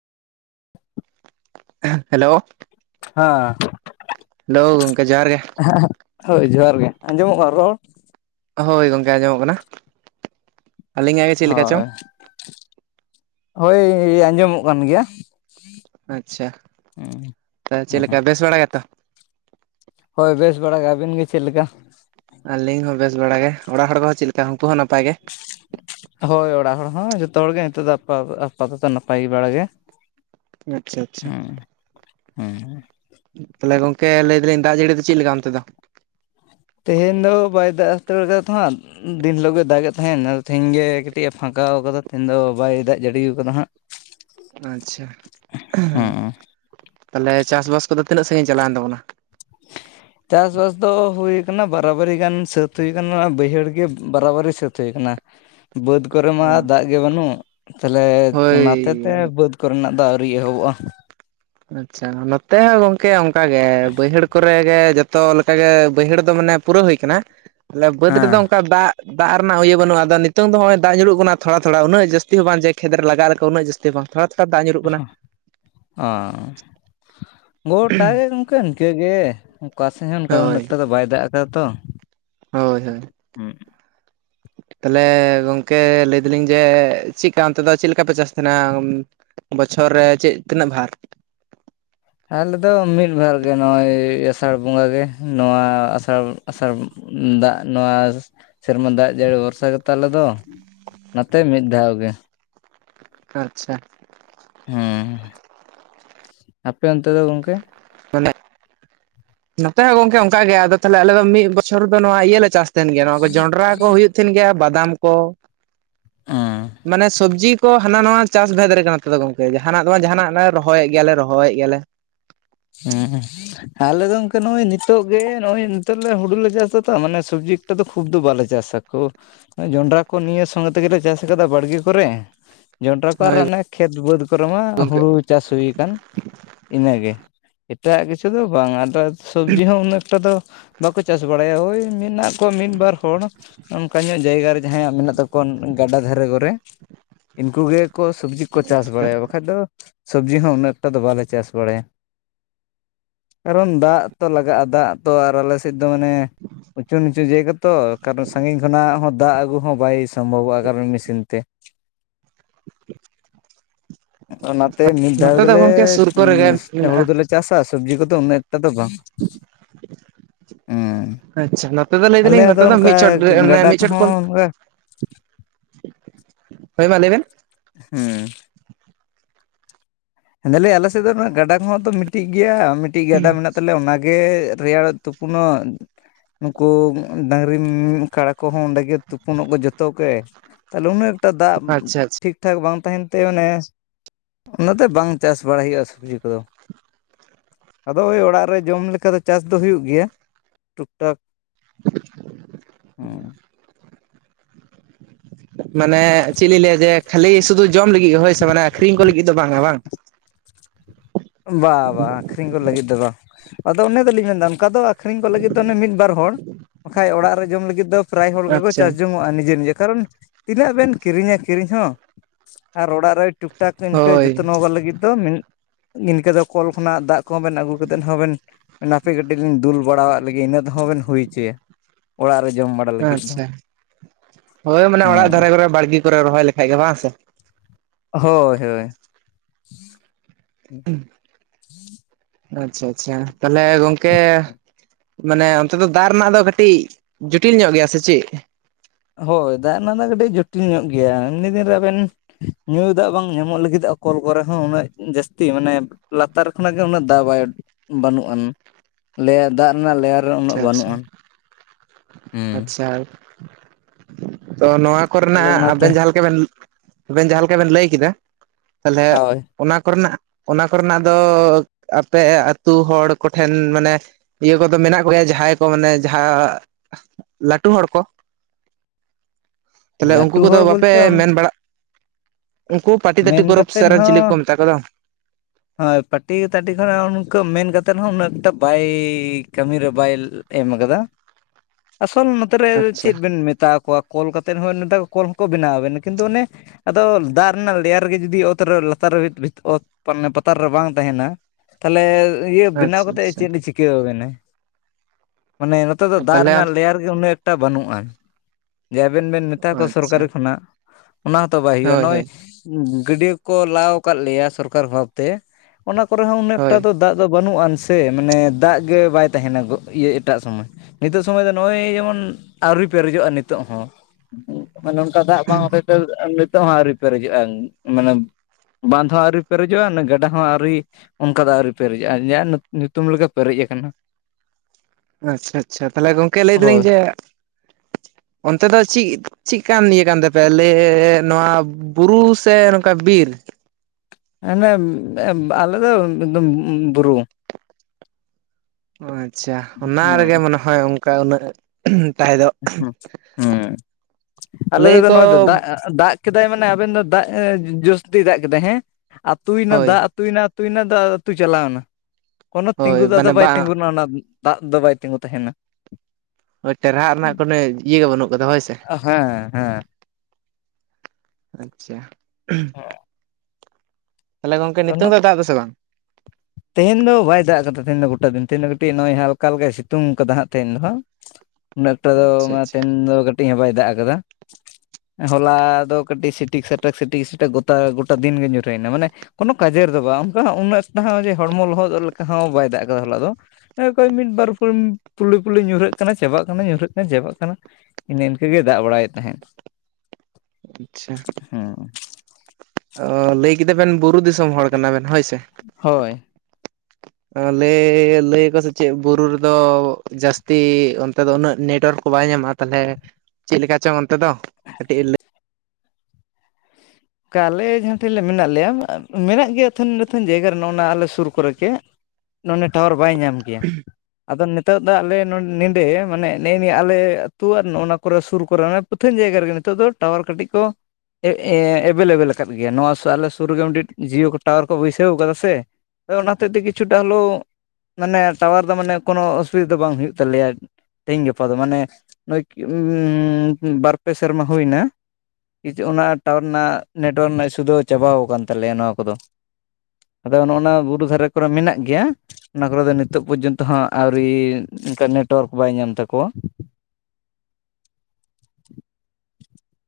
Hello ᱦᱟᱸ hello ᱜᱚᱝᱠᱮ ᱡᱚᱦᱟᱨ ᱜᱮ ᱮᱦᱮᱜ ᱮᱦᱮᱜ ᱦᱳᱭ ᱡᱚᱦᱟᱨ ᱜᱮ ᱟᱸᱡᱚᱢᱚᱜ ᱠᱟᱱᱟ ᱨᱚᱲ ᱦᱳᱭ ᱜᱚᱝᱠᱮ ᱟᱸᱡᱚᱢᱚᱜ ᱠᱟᱱᱟ ᱟᱹᱞᱤᱧᱟᱜ ᱜᱮ ᱪᱮᱫ ᱞᱮᱠᱟ ᱪᱚᱝ ᱦᱳᱭ ᱦᱳᱭ ᱟᱸᱡᱚᱢᱚᱜ ᱠᱟᱱ ᱜᱮᱭᱟ ᱟᱪᱪᱷᱟ ᱛᱟᱦᱞᱮ ᱪᱮᱫ ᱞᱮᱠᱟ ᱵᱮᱥ ᱵᱟᱲᱟ ᱜᱮᱛᱚ ᱦᱳᱭ ᱵᱮᱥ ᱵᱟᱲᱟ ᱜᱮ ᱟᱹᱵᱤᱱ ᱜᱮ ᱪᱮᱫ ᱞᱮᱠᱟ ᱟᱞᱤᱝ ᱦᱚᱸ ᱵᱮᱥ ᱵᱟᱲᱟ ᱜᱮ ᱚᱲᱟᱜ ᱦᱚᱲ ᱠᱚᱦᱚᱸ ᱪᱮᱫ ᱞᱮᱠᱟ ᱩᱱᱠᱩ ᱦᱚᱸ ᱱᱟᱯᱟᱭ ᱜᱮ ᱦᱳᱭ ᱚᱲᱟᱜ ᱦᱚᱲ ᱦᱚᱸ ᱡᱷᱚᱛᱚ ᱦᱚᱲᱜᱮ ᱱᱤᱛᱚᱜ ᱫᱚ ᱟᱯᱟᱛᱚᱛᱚ ᱱᱟᱯᱟᱭ ᱜᱮ ᱵᱟᱲᱟ ᱜᱮ ᱟᱪᱪᱷᱟ ᱟᱪᱪᱷᱟ ᱦᱩᱸ ᱦᱩᱸ ᱛᱟᱦᱚᱞᱮ ᱜᱚᱝᱠᱮ ᱞᱟᱹᱭ ᱫᱟᱞᱤᱧ ᱫᱟᱜ ᱡᱟᱹᱲᱤ ᱫᱚ ᱪᱮᱫ ᱞᱮᱠᱟ ᱚᱱᱛᱮ ᱫᱚ ᱛᱮᱦᱮᱧ ᱫᱚ ᱵᱟᱭ ᱫᱟᱜ ᱦᱟᱛᱟᱲ ᱠᱟᱫᱟ ᱛᱚ ᱦᱟᱸᱜ ᱫᱤᱱ ᱦᱤᱞᱳᱜ ᱜᱮ ᱫᱟᱜ ᱮᱫ ᱛᱟᱦᱮᱱ ᱛᱮᱦᱤᱧ ᱜᱮ ᱠᱟᱹᱴᱤᱡᱼ ᱮ ᱯᱷᱟᱸᱠᱟᱣ ᱠᱟᱫᱟ ᱛᱮᱦᱮᱧ ᱫᱚ ᱵᱟᱭ ᱫᱟᱜ ᱡᱟᱹᱲᱤᱠᱟᱫᱟ ᱦᱟᱸᱜ [inaudible] ᱟᱪᱪᱷᱟ ᱦᱮᱸ ᱛᱟᱦᱚᱞᱮ ᱪᱟᱥᱵᱟᱥ ᱠᱚᱫᱚ ᱛᱤᱱᱟᱹᱜ ᱥᱟᱺᱜᱤᱧ ᱪᱟᱞᱟᱣᱮᱱ ᱛᱟᱵᱚᱱᱟ [inaudible] ᱪᱟᱥᱵᱟᱥ ᱫᱚ ᱦᱩᱭ ᱠᱟᱱᱟ ᱵᱟᱨᱟᱵᱟᱨᱤ ᱜᱟᱱ ᱥᱟᱹᱛ ᱦᱩᱭ ᱠᱟᱱᱟ ᱵᱟᱹᱭᱦᱟᱹᱲ ᱜᱮ ᱵᱟᱨᱟᱵᱟᱨᱤ ᱥᱟᱹᱛ ᱦᱩᱭ ᱠᱟᱱᱟ ᱵᱟᱹᱫᱽ ᱠᱚᱨᱮ ᱢᱟ ᱫᱟᱜ ᱜᱮ ᱵᱟᱹᱱᱩᱜ ᱛᱟᱞᱦᱮ ᱦᱳᱭ ᱚᱱᱟᱛᱮ ᱛᱮ ᱵᱟᱹᱫᱽ ᱠᱚᱨᱮᱱᱟᱜ ᱫᱚ ᱟᱹᱣᱨᱤ ᱮᱦᱚᱵᱚᱜᱼᱟ ᱟᱪᱪᱷᱟ ᱱᱚᱛᱮ ᱜᱚᱝᱠᱮ ᱚᱝᱠᱟᱜᱮ ᱵᱟᱹᱭᱦᱟᱹᱲ ᱠᱚᱨᱮ ᱜᱮ ᱡᱚᱼᱼ ᱛᱚ ᱞᱮᱠᱟᱜᱮ ᱵᱟᱹᱭᱦᱟᱹᱲ ᱫᱚ ᱢᱟᱱᱮ ᱯᱩᱨᱟᱹᱣ ᱦᱩᱭ ᱠᱟᱱᱟ ᱵᱚᱞᱮ ᱵᱟᱹᱫᱽ ᱨᱮᱫᱚ ᱦᱮᱸ ᱚᱝᱠᱟ ᱫᱟᱜᱼᱼ ᱫᱟᱜ ᱨᱮᱱᱟᱜ ᱤᱭᱟᱹ ᱵᱟᱹᱱᱩᱜ ᱟᱫᱚ ᱱᱤᱛᱚᱝ ᱫᱚ ᱱᱚᱜᱼᱚᱭ ᱫᱟᱜ ᱧᱩᱨᱩᱜ ᱠᱟᱱᱟ ᱛᱷᱚᱲᱟ ᱛᱷᱚᱲᱟ ᱩᱱᱟᱹᱜ ᱡᱟᱹᱛᱤ ᱦᱚ ᱵᱟᱝ ᱡᱮ ᱠᱷᱮᱛᱨᱮ ᱞᱟᱜᱟᱜ ᱞᱮᱠᱟ ᱩᱱᱟᱹᱜ ᱡᱟᱹᱥᱛᱤᱼᱼ ᱛᱤ ᱵᱟᱝ ᱛᱷᱚᱲᱟ ᱛᱷᱚᱲᱟ ᱫᱟᱜ ᱧᱩᱨᱩᱜ ᱠᱟᱱᱟ ᱚᱸ ᱜᱚᱴᱟ ᱜᱮ ᱜᱚᱝᱠᱮ ᱤᱱᱠᱟᱹᱜᱮ ᱚᱠᱟᱥᱮᱫ ᱦᱚᱸ ᱚᱱᱠᱟ ᱫᱚ ᱩᱱᱟᱹᱜ ᱦᱳᱭ ᱮᱠᱴᱟ ᱫᱚ ᱵᱟᱭ ᱫᱟᱜ ᱠᱟᱫᱟ ᱛᱚ ᱦᱳᱭ ᱦᱳᱭ ᱦᱩᱸ ᱛᱟᱞᱦᱮ ᱜᱚᱝᱠᱮ ᱞᱟᱹᱭ ᱫᱟᱹᱞᱤᱧ ᱡᱮ ᱪᱮᱫᱠᱟ ᱚᱱᱛᱮ ᱫᱚ ᱪᱮᱞ ᱞᱮᱠᱟᱯᱮ ᱪᱟᱥ ᱛᱟᱸᱦᱮᱱᱟ ᱩᱸᱼᱼ ᱵᱚᱪᱷᱚᱨ ᱨᱮ ᱪᱮᱫ ᱛᱤᱱᱟᱹᱜ ᱵᱷᱟᱨ ᱟᱞᱮᱫᱚ ᱢᱤᱫ ᱵᱟᱨ ᱜᱮ ᱱᱚᱜᱼᱚᱭ ᱟᱥᱟᱲ ᱵᱚᱸᱜᱟ ᱜᱮ ᱱᱚᱣᱟ ᱟᱥᱟᱲᱼᱼ ᱟᱥᱟᱲ ᱩᱸ ᱫᱟᱜ ᱱᱚᱣᱟ ᱥᱮᱨᱢᱟ ᱫᱟᱜ ᱡᱟᱹᱲᱤ ᱵᱷᱚᱨᱥᱟ ᱜᱮᱛᱚ ᱟᱞᱮ ᱫᱚ ᱱᱚᱛᱮ ᱢᱤᱫ ᱫᱷᱟᱣ ᱜᱮ ᱟᱪᱪᱷᱟ ᱦᱩᱸ ᱟᱯᱮ ᱚᱱᱛᱮ ᱫᱚ ᱜᱚᱝᱠᱮ? [unintelligible] ᱱᱚᱛᱮ ᱦᱚᱸ ᱜᱚᱝᱠᱮ ᱚᱝᱠᱟ ᱜᱮ ᱟᱫᱚ ᱛᱟᱞᱦᱮ ᱟᱞᱮ ᱫᱚ ᱢᱤᱫ ᱵᱚᱪᱷᱚᱨ ᱫᱚ ᱱᱚᱣᱟ ᱤᱭᱟᱹ ᱞᱮ ᱪᱟᱥᱼᱼ ᱛᱟᱦᱮᱱ ᱜᱮᱭᱟ ᱱᱚᱣᱟ ᱠᱚ ᱡᱚᱱᱰᱽᱨᱟ ᱠᱚ ᱦᱩᱭᱩᱜ ᱛᱟᱦᱮᱱ ᱜᱮᱭᱟ ᱵᱟᱫᱟᱢ ᱠᱚ ᱦᱩᱸ ᱢᱟᱱᱮ ᱥᱚᱵᱽᱡᱤᱼᱼ ᱠᱚ ᱦᱟᱱᱟ ᱱᱟᱣᱟ ᱪᱟᱥ ᱵᱷᱮᱫᱽ ᱨᱮᱜᱮ ᱱᱚᱛᱮ ᱫᱚ ᱜᱚᱝᱠᱮ ᱡᱟᱦᱟᱱᱟᱜ ᱫᱚ ᱡᱟᱦᱟᱱᱟᱜ ᱞᱮ ᱨᱚᱦᱚᱭᱮᱫ ᱜᱮᱭᱟᱞᱮ ᱨᱚᱦᱚᱭᱮᱫ ᱜᱮᱭᱟᱞᱮ ᱦᱩᱸ ᱟᱞᱮ ᱫᱚ ᱜᱚᱝᱠᱮ ᱱᱚᱜᱼᱚᱭ ᱱᱤᱛᱼᱼ ᱱᱤᱛᱚᱜ ᱜᱮ ᱱᱚᱜᱼᱚᱭ ᱱᱤᱛᱚᱜ ᱞᱮ ᱦᱩᱲᱩᱞᱮ ᱪᱟᱥ ᱫᱟ ᱛᱚ ᱢᱟᱱᱮ ᱥᱚᱵᱽᱡᱤ ᱮᱠᱴᱟ ᱫᱚ ᱠᱷᱩᱵ ᱫᱚ ᱵᱟᱞᱮ ᱪᱟᱥᱟ ᱠᱚᱼᱼ ᱡᱚᱸᱱᱰᱽᱨᱟ ᱠᱚ ᱱᱤᱭᱟᱹ ᱥᱚᱸᱜᱮ ᱛᱮᱜᱮᱞᱮ ᱪᱟᱥ ᱠᱟᱫᱟ ᱵᱟᱲᱜᱮ ᱠᱚᱨᱮ ᱡᱚᱱᱰᱽᱨᱟ ᱠᱚ ᱟᱨ ᱦᱳᱭ ᱚᱱᱮ ᱠᱷᱮᱛ ᱵᱟᱹᱫᱽ ᱠᱚᱨᱮ ᱢᱟ ᱜᱚᱝᱠᱮ ᱦᱩᱲᱩ ᱪᱟᱥ ᱦᱩᱭᱟᱠᱟᱱ ᱤᱱᱟᱹᱜᱮ ᱮᱴᱟᱜ ᱠᱤᱪᱷᱩ ᱫᱚ ᱵᱟᱝ ᱟᱫᱚ ᱥᱚᱵᱽᱡᱤ ᱦᱚᱸ ᱩᱱᱟᱹᱜ ᱮᱠᱴᱟ ᱫᱚᱼᱼ ᱵᱟᱠᱚ ᱪᱟᱥ ᱵᱟᱲᱟᱭᱟ ᱳᱭ ᱢᱮᱱᱟᱜ ᱠᱚᱣᱟ ᱢᱤᱫ ᱵᱟᱨ ᱦᱚᱲ ᱚᱱᱠᱟ ᱧᱚᱜ ᱡᱟᱭᱜᱟ ᱨᱮ ᱡᱟᱦᱟᱸᱭᱟᱜ ᱢᱮᱱᱟᱜ ᱛᱟᱠᱚᱣᱟ ᱜᱟᱰᱟ ᱫᱷᱟᱨᱮ ᱠᱚᱨᱮ ᱤᱱᱠᱩ ᱜᱮᱼᱼ ᱠᱚ ᱥᱚᱵᱽᱡᱤ ᱠᱚ ᱪᱟᱥ ᱵᱟᱲᱟᱭᱟ ᱵᱟᱠᱷᱟᱡ ᱫᱚ ᱥᱚᱵᱽᱡᱤ ᱦᱚᱸ ᱩᱱᱟᱹᱜ ᱮᱠᱴᱟ ᱫᱚ ᱵᱟᱞᱮ ᱪᱟᱥ ᱵᱟᱲᱟᱭᱟ ᱠᱟᱨᱚᱱ ᱫᱟᱜ ᱛᱚ ᱞᱟᱜᱟᱜᱼᱟ, ᱫᱟᱜ ᱛᱚ ᱟᱨ ᱟᱞᱮ ᱥᱮᱼᱼ ᱥᱮᱫ ᱫᱚ ᱢᱟᱱᱮ ᱩᱪᱩ ᱱᱤᱪᱩ ᱡᱟᱭᱜᱟ ᱛᱚ, ᱠᱟᱨᱚᱱ ᱥᱟᱸᱜᱤᱧ ᱠᱷᱚᱱᱟᱜ ᱦᱚᱸ ᱫᱟᱜ ᱟᱹᱜᱩ ᱦᱚᱸ ᱵᱟᱭᱼᱼ ᱥᱚᱢᱵᱷᱚᱵᱚᱜᱼᱟ ᱠᱟᱨᱚᱱ ᱢᱮᱥᱤᱱ ᱛᱮ, ᱟᱫ ᱚᱱᱟᱛᱮ, ᱢᱤᱫ ᱫᱷᱟᱣ ᱱᱚᱛᱮ ᱫᱚ ᱜᱮᱞᱮᱼᱼ ᱜᱚᱝᱠᱮ ᱥᱩᱨ ᱠᱚᱨᱮ ᱜᱮ ᱢᱮᱱᱟᱜᱼᱟ ᱪᱟᱥᱟ ᱥᱚᱵᱽᱡᱤ ᱠᱚᱫᱚ ᱩᱱᱟᱹᱜ ᱮᱠᱴᱟ ᱫᱚ ᱵᱟᱝ᱾ ᱦᱩᱸ ᱟᱪᱪᱷᱟ, ᱱᱚᱛᱮ ᱫᱚ ᱞᱟᱹᱭ ᱟᱞᱮ ᱫᱟᱞᱤᱧ ᱟᱫᱚ ᱱᱚᱛᱮ ᱫᱚ ᱚᱱᱠᱟ ᱢᱤᱫ ᱪᱚᱴ ᱨᱮ ᱱᱮ ᱜᱟᱰᱟ ᱢᱤᱫ ᱪᱚᱴ ᱠᱷᱚᱱᱼᱼ ᱠᱚᱦᱚᱸ ᱚᱱᱠᱟ ᱦᱳᱭ, ᱢᱟ ᱞᱟᱹᱭᱵᱮᱱ᱾ ᱦᱩᱸ ᱦᱮᱸᱫᱟᱞᱤ ᱟᱞᱮ ᱥᱮᱫ ᱫᱚ ᱱᱚᱜᱼᱚᱭ ᱜᱟᱰᱟ ᱠᱚᱦᱚᱸ ᱛᱚ ᱢᱤᱫᱴᱤᱡ ᱜᱮᱭᱟ, ᱢᱤᱫᱴᱤᱡ ᱜᱟᱰᱟ ᱢᱮᱱᱟᱜ ᱛᱟᱞᱮᱭᱟ ᱚᱱᱟᱜᱮ ᱨᱮᱭᱟᱲᱼᱼ ᱛᱩᱯᱩᱱᱚᱼᱼ ᱱᱩᱠᱩ ᱰᱟᱝᱨᱤ ᱮᱸ ᱠᱟᱲᱟ ᱠᱚᱦᱚᱸ ᱚᱸᱰᱮᱜᱮ ᱛᱩᱯᱩᱱᱚᱜ ᱠᱚ ᱡᱚᱛᱚᱜᱮ᱾ ᱛᱟᱦᱞᱮ ᱩᱱᱟᱹᱜ ᱮᱠᱴᱟ ᱫᱟᱜ ᱟᱪᱪᱷᱟ ᱟᱪᱪᱷᱟ ᱴᱷᱤᱠᱴᱷᱟᱠ ᱵᱟᱝ ᱛᱟᱦᱮᱱ ᱛᱮ ᱢᱟᱱᱮ ᱩᱱᱟᱹᱼᱼ ᱛᱮ ᱵᱟᱝ ᱪᱟᱥ ᱵᱟᱲᱟᱭ ᱦᱩᱭᱩᱜᱼᱟ ᱥᱚᱵᱽᱡᱤ ᱠᱚᱫᱚ᱾ ᱟᱫᱚ ᱦᱳᱭ, ᱚᱲᱟᱜ ᱨᱮ ᱡᱚᱢ ᱞᱮᱠᱟ ᱫᱚ ᱪᱟᱥ ᱫᱚ ᱦᱩᱭᱩᱜ ᱜᱮᱭᱟ ᱴᱩᱠ ᱴᱟᱠᱼᱼ ᱦᱩᱸ ᱢᱟᱱᱮ ᱪᱮᱫ ᱞᱤᱧ ᱞᱟᱹᱭᱟ ᱡᱮ ᱠᱷᱟᱹᱞᱤ ᱥᱩᱫᱷᱩ ᱡᱚᱢ ᱞᱟᱹᱜᱤᱫ ᱜᱮ ᱦᱳᱭᱥᱮ ᱢᱟᱱᱮ ᱟᱹᱠᱷᱨᱤᱧ ᱠᱚ ᱞᱟᱹᱜᱤᱫ ᱫᱚ ᱵᱟᱝᱼᱟ ᱵᱟᱝ᱾ ᱵᱟ ᱵᱟ ᱟᱠᱷᱨᱤᱧ ᱠᱚ ᱞᱟᱹᱜᱤᱫ ᱫᱚ ᱵᱟᱝ᱾ ᱟᱫᱚ ᱚᱱᱮ ᱫᱚᱞᱤᱧ ᱢᱮᱱᱫᱟ ᱚᱱᱠᱟ ᱫᱚᱼᱼ ᱟᱹᱠᱷᱨᱤᱧ ᱠᱚ ᱞᱟᱹᱜᱤᱫ ᱫᱚ ᱚᱱᱮ ᱢᱤᱫ ᱵᱟᱨ ᱦᱚᱲ, ᱵᱟᱠᱷᱟᱡ ᱚᱲᱟᱜ ᱨᱮ ᱡᱚᱢ ᱞᱟᱹᱜᱤᱫ ᱫᱚ ᱯᱨᱟᱭ ᱦᱚᱲ ᱜᱮᱠᱚ ᱟᱪᱪᱷᱟ ᱪᱟᱥ ᱡᱚᱝᱚᱜᱼᱟ, ᱱᱤᱡᱮ ᱱᱤᱡᱮ ᱠᱟᱨᱚᱱ ᱛᱤᱱᱟᱹᱜ ᱵᱮᱱ ᱠᱤᱨᱤᱧᱟ ᱠᱤᱨᱤᱧ ᱦᱚᱸ᱾ ᱟᱨ ᱚᱲᱟᱜ ᱨᱮ ᱴᱩᱠᱴᱟᱠ ᱤᱱᱠᱟᱹ ᱦᱳᱭ ᱡᱚᱛᱱᱚᱜ ᱞᱟᱹᱜᱤᱫ ᱫᱚ ᱢᱤᱼᱼ ᱤᱱᱠᱟᱹ ᱫᱚ ᱠᱚᱞ ᱠᱷᱚᱱᱟᱜ ᱫᱟᱜ ᱠᱚᱦᱚᱸ ᱵᱮᱱ ᱟᱹᱜᱩ ᱠᱟᱛᱮᱫ ᱦᱚᱸᱵᱮᱱᱼᱼ ᱱᱟᱹᱯᱮ ᱠᱟᱹᱟᱹᱴᱤᱡ ᱞᱤᱧ ᱫᱩᱞ ᱵᱟᱲᱟᱣᱟᱜ ᱞᱮᱜᱮ ᱤᱱᱟᱹ ᱛᱮᱦᱚᱸᱵᱮᱱ ᱦᱩᱭᱪᱚᱭᱟ᱾ ᱚᱲᱟᱜ ᱨᱮ ᱡᱚᱢ ᱟᱪᱪᱷᱟ ᱦᱳᱭ ᱢᱟᱱᱮ ᱦᱮᱸ ᱚᱲᱟᱜ ᱫᱷᱟᱨᱮ ᱠᱚᱨᱮ ᱵᱟᱲᱜᱤ ᱠᱚᱨᱮ ᱨᱚᱦᱚᱭ ᱞᱮᱠᱷᱟᱭ ᱜᱮ ᱵᱟᱝ ᱥᱮ᱾ ᱦᱳᱭ ᱦᱳᱭ᱾ ᱦᱩᱸ᱾ [inaudible] ᱟᱪᱪᱷᱟ ᱟᱪᱪᱷᱟ, ᱛᱟᱦᱞᱮ ᱜᱚᱝᱠᱮ ᱢᱟᱱᱮ ᱚᱱᱛᱮ ᱫᱚ ᱫᱟᱜ ᱨᱮᱱᱟᱜ ᱫᱚ ᱠᱟᱹᱴᱤᱡ, ᱡᱚᱴᱤᱞ ᱧᱚᱜ ᱜᱮᱭᱟ ᱥᱮ ᱪᱮᱜ? ᱦᱳᱭ, ᱫᱟᱜ ᱨᱮᱱᱟᱜ ᱫᱚ ᱠᱟᱹᱴᱤᱡ ᱡᱚᱴᱤᱞ ᱧᱚᱜ ᱜᱮᱭᱟ, ᱮᱢᱱᱤ ᱫᱤᱱ ᱨᱮ ᱟᱵᱮᱱ ᱧᱩ ᱫᱟᱜ ᱵᱟᱝ ᱧᱟᱢᱚᱜ ᱞᱟᱹᱜᱤᱫᱼᱟ ᱠᱚᱞ ᱠᱚᱨᱮ ᱦᱚᱸ ᱩᱱᱟᱹᱜ ᱡᱟᱹᱥᱛᱤ ᱢᱟᱱᱮ ᱞᱟᱛᱟᱨ ᱠᱷᱚᱱᱟᱜ ᱜᱮ ᱩᱱᱟᱹᱜ ᱫᱟᱜ ᱵᱟᱭ ᱵᱟᱹᱱᱩᱜ ᱟᱱ ᱞᱮᱭᱟ ᱫᱟᱜ ᱨᱮᱱᱟᱜ ᱞᱮᱭᱟ ᱫᱟᱜ ᱩᱱᱟᱹᱜ ᱟᱪᱪᱷᱟ ᱵᱟᱹᱱᱩᱜ ᱟᱪᱪᱷᱟ ᱟᱱ᱾ ᱦᱩᱸ [inaudible] ᱛᱚ ᱱᱚᱣᱟ ᱠᱚᱨᱮ ᱛᱟᱦᱞᱮ ᱱᱟᱜ ᱚᱱᱟᱛᱮ ᱟᱵᱮᱱ ᱡᱟᱦᱟᱸ ᱞᱮᱠᱟ ᱵᱮᱱ ᱟᱵᱮᱱ ᱡᱟᱦᱟᱸ ᱞᱮᱠᱟ ᱵᱮᱱ ᱞᱟᱹᱭ ᱠᱮᱫᱟ, ᱛᱟᱦᱞᱮ ᱦᱳᱭ ᱚᱱᱟ ᱠᱚᱨᱮ ᱱᱟᱜ, ᱚᱱᱟ ᱠᱚᱨᱮ ᱱᱟᱜ ᱫᱚ ᱟᱯᱮ ᱟᱹᱛᱩ ᱦᱚᱲ ᱠᱚᱴᱷᱮᱱ ᱢᱟᱱᱮ ᱤᱭᱟᱹ ᱠᱚᱫᱚ ᱢᱮᱱᱟᱜ ᱠᱚᱜᱮᱭᱟ, ᱡᱟᱦᱟᱸᱭ ᱠᱚ ᱢᱟᱱᱮ ᱡᱟᱦᱟᱸ ᱞᱟᱹᱴᱩ ᱦᱚᱲ ᱠᱚ᱾ ᱛᱟᱦᱞᱮ ᱩᱱᱠᱩ ᱞᱟᱹᱴᱩ ᱠᱚᱫᱚ ᱦᱚᱲ ᱵᱟᱯᱮ ᱵᱚᱞᱛᱮ ᱢᱮᱱ ᱵᱟᱲᱟ ᱩᱝᱠᱩ ᱯᱟᱹᱴᱤ- ᱫᱟᱹᱴᱤ ᱢᱮᱱ ᱯᱚᱨᱚᱵ ᱥᱮ ᱠᱟᱛᱮᱫ ᱨᱮᱱ ᱪᱤᱞᱤ ᱦᱚᱸ ᱠᱚ ᱢᱮᱛᱟ ᱠᱚ ᱫᱚ [inaudible] ᱦᱳᱭ ᱯᱟᱴᱤ- ᱛᱟᱴᱤ ᱠᱷᱚᱱᱚ ᱩᱱᱠᱩ ᱢᱮᱱ ᱠᱟᱛᱮ ᱦᱚᱸ ᱩᱱᱟᱹᱜᱴᱟ ᱵᱟᱭ ᱠᱟᱹᱢᱤ ᱨᱮ ᱵᱟᱭ ᱮᱢ ᱠᱟᱫᱟ, ᱟᱥᱚᱞ ᱱᱚᱛᱮ ᱨᱮ ᱟᱪᱪᱷᱟ ᱪᱮᱫ ᱵᱮᱱ ᱢᱮᱛᱟ ᱠᱚᱣᱟ ᱠᱚᱞ ᱠᱟᱛᱮᱫ ᱦᱚᱸ ᱠᱚᱞ ᱦᱚᱸᱠᱚ ᱵᱮᱱᱟᱣᱼᱟ ᱵᱮᱱ ᱠᱤᱱᱛᱩ ᱚᱱᱮ, ᱟᱫᱚ ᱫᱟᱜ ᱞᱮᱭᱟᱨ ᱜᱮ ᱡᱩᱫᱤ ᱚᱛ ᱨᱮ ᱞᱟᱛᱟᱨ ᱨᱮ ᱚᱛ ᱢᱟᱱᱮ, ᱯᱟᱛᱟᱨ ᱨᱮ ᱵᱟᱝ ᱛᱟᱦᱮᱸᱱᱟ ᱛᱟᱞᱮ ᱤᱭᱟᱹ ᱵᱮᱱᱟᱣ ᱟᱪᱪᱷᱟ ᱠᱟᱛᱮᱜ ᱟᱪᱪᱷᱟ ᱪᱮᱫ ᱮ ᱪᱤᱠᱟᱹᱣ ᱟᱵᱮᱱᱟ, ᱢᱟᱱᱮ ᱛᱮ ᱫᱚ ᱫᱟᱜ ᱛᱟᱦᱚᱞᱮ ᱨᱮᱱᱟᱜ ᱞᱮᱭᱟᱨ ᱜᱮ ᱩᱱᱟᱹᱜ ᱮᱠᱴᱟ ᱵᱟᱹᱱᱩᱜᱼᱟ, ᱡᱮ ᱟᱵᱮᱱ ᱵᱮᱱ ᱢᱮᱛᱟ ᱠᱚᱣᱟ ᱟᱪᱪᱷᱟ ᱥᱚᱨᱠᱟᱨᱤ ᱠᱷᱚᱱᱟᱜ ᱚᱱᱟ ᱦᱚᱸᱛᱚ ᱵᱟᱭ ᱦᱩᱭᱩᱜᱼᱟ, ᱦᱳᱭ ᱱᱚᱜᱼᱚᱭ ᱦᱳᱭ ᱜᱟᱹᱰᱭᱟᱹ ᱠᱚ ᱞᱟᱣ ᱠᱟᱫ ᱞᱮᱭᱟ ᱥᱚᱨᱠᱟᱨ ᱵᱷᱟᱵᱽᱛᱮ ᱚᱱᱟ ᱠᱚᱨᱮ ᱦᱚᱸ ᱦᱳᱭ ᱩᱱᱟᱹᱜᱠᱴᱟ ᱫᱚ ᱫᱟᱜ ᱫᱚ ᱵᱟᱹᱱᱩᱜ ᱟᱱ ᱥᱮ, ᱢᱟᱱᱮ ᱫᱟᱜ ᱜᱮ ᱵᱟᱭ ᱛᱟᱦᱮᱱᱟ ᱤᱭᱟᱹ ᱮᱴᱟᱜ ᱥᱚᱢᱚᱭ᱾ ᱱᱤᱛᱚᱜ ᱥᱚᱢᱚᱭ ᱫᱚ ᱱᱚᱜᱼᱚᱭ ᱡᱮᱢᱚᱱ, ᱟᱹᱣᱨᱤ ᱯᱮᱨᱮᱡᱚᱜᱼᱟ ᱱᱤᱛᱚᱜ ᱦᱚᱸ᱾ ᱢᱟᱱᱮ ᱚᱱᱠᱟ ᱫᱟᱜ ᱵᱟᱝ ᱦᱚᱛᱮ ᱛᱮ ᱱᱤᱛᱚᱜ ᱦᱚᱸ ᱟᱨᱤ ᱯᱮᱨᱮᱡᱚᱜᱼᱟᱸ ᱢᱟᱱᱮ ᱵᱟᱸᱫ ᱦᱚᱸ ᱟᱹᱣᱨᱤ ᱯᱮᱨᱮᱡᱚᱜᱼᱟ ᱱᱟ ᱜᱟᱰᱟ ᱦᱚᱸ ᱟᱹᱣᱨᱤ ᱚᱱᱠᱟ ᱫᱚ ᱟᱹᱣᱨᱤ ᱯᱮᱨᱮᱡᱚᱜᱼᱟ ᱡᱟ ᱧᱩᱛᱩᱢ ᱞᱮᱠᱟ ᱯᱮᱨᱮᱡ ᱟᱠᱟᱱᱟ᱾ ᱟᱪᱪᱷᱟ ᱟᱪᱪᱷᱟ ᱛᱟᱦᱞᱮ ᱜᱚᱝᱠᱮ ᱞᱟᱹᱭ ᱫᱟᱞᱤᱧ ᱦᱳᱭ ᱡᱮ [inaudible] ᱚᱱᱛᱮ ᱫᱚ ᱪᱤᱜ ᱪᱤᱜᱠᱟᱱ ᱤᱭᱟᱹ ᱠᱟᱱ ᱛᱟᱯᱮᱭᱟ ᱞᱮᱻ ᱱᱚᱣᱟ ᱵᱩᱨᱩ ᱥᱮ ᱱᱚᱝᱠᱟ ᱵᱤᱨ? ᱟᱞᱮ ᱮᱢ ᱟᱞᱮ ᱫᱚ ᱮᱫᱚᱢ ᱵᱩᱨᱩ ᱟᱪᱪᱷᱟ ᱚᱱᱟ ᱨᱮᱜᱮ ᱦᱩᱸ ᱢᱟᱱᱮ ᱦᱚᱭ ᱚᱝᱠᱟ ᱩᱱᱟᱹᱜ ᱛᱟᱦᱮᱸ ᱫᱚ ᱩᱸᱪ ᱦᱩᱸ ᱟᱞᱮ ᱞᱟᱹᱭ ᱫᱚ ᱟᱠᱚ ᱱᱚᱜᱼᱚᱭ ᱫᱟᱜ ᱟ ᱫᱟᱜ ᱠᱮᱫᱟᱭ ᱢᱟᱱᱮ ᱟᱵᱮᱱ ᱫᱚ ᱫᱟᱜ ᱮᱸ ᱡᱚᱥᱛᱤᱭ ᱫᱟᱜ ᱠᱮᱫᱟᱭ ᱦᱮᱸ ᱟᱹᱛᱩᱭᱱᱟ ᱫᱟᱜ ᱦᱳᱭ ᱛᱩᱭᱱᱟ ᱛᱩᱭᱱᱟ ᱫᱚ ᱟᱛᱩ ᱪᱟᱞᱟᱣᱱᱟ, ᱠᱳᱱᱳ ᱦᱳᱭ ᱛᱤᱸᱜᱩ ᱫᱚ ᱟᱫᱚ ᱢᱟᱱᱮ ᱵᱟᱭ ᱵᱟᱝ ᱛᱤᱸᱜᱩᱱᱟ ᱚᱱᱟ ᱫᱟᱜ ᱫᱚ ᱵᱟᱭ ᱛᱤᱸᱜᱩ ᱛᱟᱦᱮᱱᱟ᱾ ᱦᱳᱭ ᱴᱮᱨᱦᱟᱜ ᱨᱮᱱᱟᱜ ᱠᱳᱱᱳ ᱤᱭᱟᱹ ᱜᱮ ᱵᱟᱹᱱᱩᱜ ᱠᱟᱫᱟ ᱦᱳᱭ ᱥᱮ᱾ ᱦᱮᱸ ᱦᱮᱸ ᱟᱪᱪᱷᱟ ᱛᱟᱦᱞᱮ ᱜᱚᱝᱠᱮ ᱱᱤᱛᱚ ᱚᱱᱟ ᱫᱚ ᱫᱟᱜᱫᱟ ᱥᱮ ᱵᱟᱝ? ᱛᱮᱦᱮᱧ ᱫᱚ ᱵᱟᱭ ᱫᱟᱜ ᱠᱟᱫᱟ ᱛᱮᱦᱤᱧ ᱫᱚ ᱜᱚᱴᱟ ᱫᱤᱱ ᱛᱮᱦᱮᱧ ᱫᱚ ᱠᱟᱹᱴᱤᱡ ᱱᱚᱜᱼᱚᱭ ᱦᱟᱞᱠᱟ ᱦᱟᱞᱠᱟ ᱥᱤᱛᱩᱝ ᱠᱟᱫᱟ ᱦᱟᱸᱜ ᱛᱮᱦᱧ ᱫᱚ ᱦᱟᱸᱜ᱾ ᱩᱱᱟᱹᱜ ᱮᱠᱴᱟ ᱫᱚ ᱟᱪᱪᱷᱟ ᱚᱱᱟ ᱟᱪᱪᱷᱟ ᱛᱮᱱ ᱫᱚ ᱠᱟᱹᱴᱤᱡ ᱦᱚᱸ ᱵᱟᱭ ᱫᱟᱜ ᱠᱟᱫᱟ᱾ ᱦᱚᱞᱟ ᱫᱚ ᱠᱟᱹᱴᱤᱡ ᱥᱤᱴᱤᱠ ᱥᱟᱹᱴᱟᱹᱠ ᱥᱤᱴᱤᱠ ᱥᱟᱹᱴᱟᱹᱠ ᱜᱚᱛᱟ ᱜᱚᱴᱟ ᱫᱤᱱ ᱜᱮ ᱧᱩᱨ ᱦᱩᱭᱱᱟ, ᱢᱟᱱᱮ ᱠᱳᱱᱳ ᱠᱟᱡᱮᱨ ᱫᱚ ᱵᱟᱝ ᱚᱝᱠᱟ ᱩᱱᱟᱹᱜ ᱮᱠᱴᱟ ᱦᱚᱸ ᱡᱮ ᱦᱚᱲᱢᱚ ᱞᱚᱦᱚᱫ ᱞᱮᱠᱟ ᱦᱚᱸ ᱵᱟᱭ ᱫᱟᱜ ᱠᱟᱫᱟ ᱦᱚᱞᱟ ᱫᱚ᱾ ᱮᱸ ᱚᱠᱚᱭ ᱢᱤᱫ ᱵᱟᱨ ᱯᱩᱢ ᱯᱩᱞᱩᱭ ᱯᱩᱞᱩᱭ ᱧᱩᱨᱦᱟᱹᱜ ᱠᱟᱱᱟ ᱪᱟᱵᱟᱜ ᱠᱟᱱᱟ ᱧᱩᱨᱦᱟᱹᱜ ᱠᱟᱱᱟ ᱪᱟᱵᱟᱜ ᱠᱟᱱᱟ᱾ ᱤᱱᱟᱹ ᱤᱱᱠᱟᱹ ᱜᱮ ᱫᱟᱜ ᱵᱟᱲᱟᱭᱮᱜ ᱛᱟᱦᱮᱸᱜ᱾ ᱟᱪᱪᱷᱟ ᱦᱮᱸ ᱚ ᱞᱟᱹᱭ ᱠᱮᱫᱟ ᱵᱮᱱ ᱵᱩᱨᱩ ᱫᱤᱥᱚᱢ ᱦᱚᱲ ᱠᱟᱱᱟ ᱵᱮᱱ ᱦᱳᱭ ᱥᱮ? ᱦᱳᱭ ᱛᱟᱦᱚᱞᱮ ᱞᱟᱹᱭᱟᱠᱚ ᱥᱮ ᱪᱮᱜ ᱵᱩᱨᱩ ᱨᱮᱫᱚ ᱡᱟᱹᱥᱛᱤ ᱚᱱᱛᱮ ᱫᱚ ᱩᱱᱟᱹᱜ ᱱᱮᱴᱣᱟᱨᱠ ᱠᱚ ᱵᱟᱭ ᱧᱟᱢᱟ? ᱛᱟᱞᱦᱮ ᱪᱮᱜ ᱞᱮᱠᱟ ᱪᱚᱝ ᱚᱱᱛᱮ ᱫᱚ ᱠᱟᱹᱴᱤᱡ ᱞᱟᱹ ᱠᱟ ᱟᱞᱮ ᱡᱟᱦᱟᱸ ᱴᱷᱮᱱ ᱞᱮ ᱢᱮᱱᱟᱜ ᱞᱮᱭᱟ ᱢᱮᱱᱟᱜ ᱜᱮᱭᱟ ᱟᱹᱛᱷᱟᱹᱱ ᱱᱟᱹᱛᱷᱟᱹᱱ ᱡᱟᱭᱜᱟ ᱨᱮ ᱱᱚᱜᱼᱚᱱᱟ ᱟᱞᱮ ᱥᱩᱨ ᱠᱚᱨᱮ ᱠᱮ ᱜᱮ᱾ ᱱᱚᱱᱮ ᱴᱟᱣᱟᱨ ᱵᱟᱭ ᱧᱟᱢ ᱜᱮᱭᱟ᱾ ᱟᱫᱚ ᱱᱤᱛᱳ ᱫᱚ ᱦᱟᱸᱜ ᱟᱞᱮ ᱱᱚ ᱱᱮᱸᱰᱮ ᱢᱟᱱᱮ ᱱᱮᱜᱼᱮ ᱱᱤᱭᱟᱹ ᱟᱞᱮ ᱟᱹᱛᱩ ᱟᱨ ᱱᱚᱜᱼᱚᱱᱟ ᱠᱚᱨᱮ ᱥᱩᱨ ᱠᱚᱨᱮ ᱩᱛᱷᱟᱹᱱ ᱡᱟᱭᱜᱟ ᱨᱮᱜᱮ ᱱᱤᱛᱚᱜ ᱫᱚ ᱴᱟᱣᱟᱨ ᱠᱟᱹᱴᱤᱡ ᱠᱚ ᱮ ᱮᱸ ᱵᱮᱞᱮᱵᱮᱞ ᱟᱠᱟᱫ ᱜᱮᱭᱟ ᱱᱚᱣᱟ ᱥᱚ ᱟᱞᱮ ᱥᱩᱨ ᱨᱮᱜᱮ ᱢᱤᱫᱴᱤᱡ ᱡᱤᱭᱳ ᱠᱚ ᱴᱟᱣᱟᱨ ᱠᱚ ᱵᱟᱹᱭᱥᱟᱹᱣ ᱠᱟᱫᱟ ᱥᱮ᱾ ᱫᱚ ᱚᱱᱟ ᱦᱚᱛᱮᱜᱮᱡ ᱛᱮ ᱠᱤᱪᱷᱩᱴᱟ ᱦᱚᱞᱳᱣ ᱢᱟᱱᱮ ᱴᱟᱣᱟᱨ ᱫᱚ ᱢᱟᱱᱮ ᱠᱳᱱᱳ ᱚᱥᱩᱵᱤᱫᱷᱟ ᱵᱟᱝ ᱦᱩᱭᱩᱜ ᱛᱟᱞᱮᱭᱟ᱾ ᱛᱮᱦᱤᱧ ᱜᱟᱯᱟ ᱫᱚ ᱢᱟᱱᱮ ᱱᱩᱭ ᱩᱢᱻ ᱵᱟᱨᱯᱮ ᱥᱮᱨᱢᱟ ᱦᱩᱭᱱᱟ᱾ ᱠᱤ ᱚᱱᱟ ᱴᱟᱣᱟᱨ ᱨᱮᱱᱟᱜ ᱱᱮᱴᱣᱟᱨ ᱱᱟᱜ ᱤᱥᱩ ᱫᱚ ᱪᱟᱵᱟᱣ ᱠᱟᱱ ᱛᱟᱞᱮᱭᱟ ᱱᱚᱣᱟ ᱠᱚᱫᱚ᱾ ᱟᱫᱚ ᱱᱚᱜᱼᱚᱱᱟ ᱵᱩᱨᱩ ᱫᱷᱟᱨᱮ ᱠᱚᱨᱮ ᱢᱮᱱᱟᱜ ᱜᱮᱭᱟ᱾ ᱚᱱᱟ ᱠᱚᱨᱮ ᱫᱚ ᱱᱤᱛᱚᱜᱜ ᱯᱚᱨᱡᱚᱱᱛᱚ ᱦᱟᱸᱜ ᱟᱹᱣᱨᱤ ᱚᱝᱠᱟ ᱱᱮᱴᱣᱟᱨᱠ ᱵᱟᱭ ᱧᱟᱢ ᱛᱟᱠᱚᱣᱟ᱾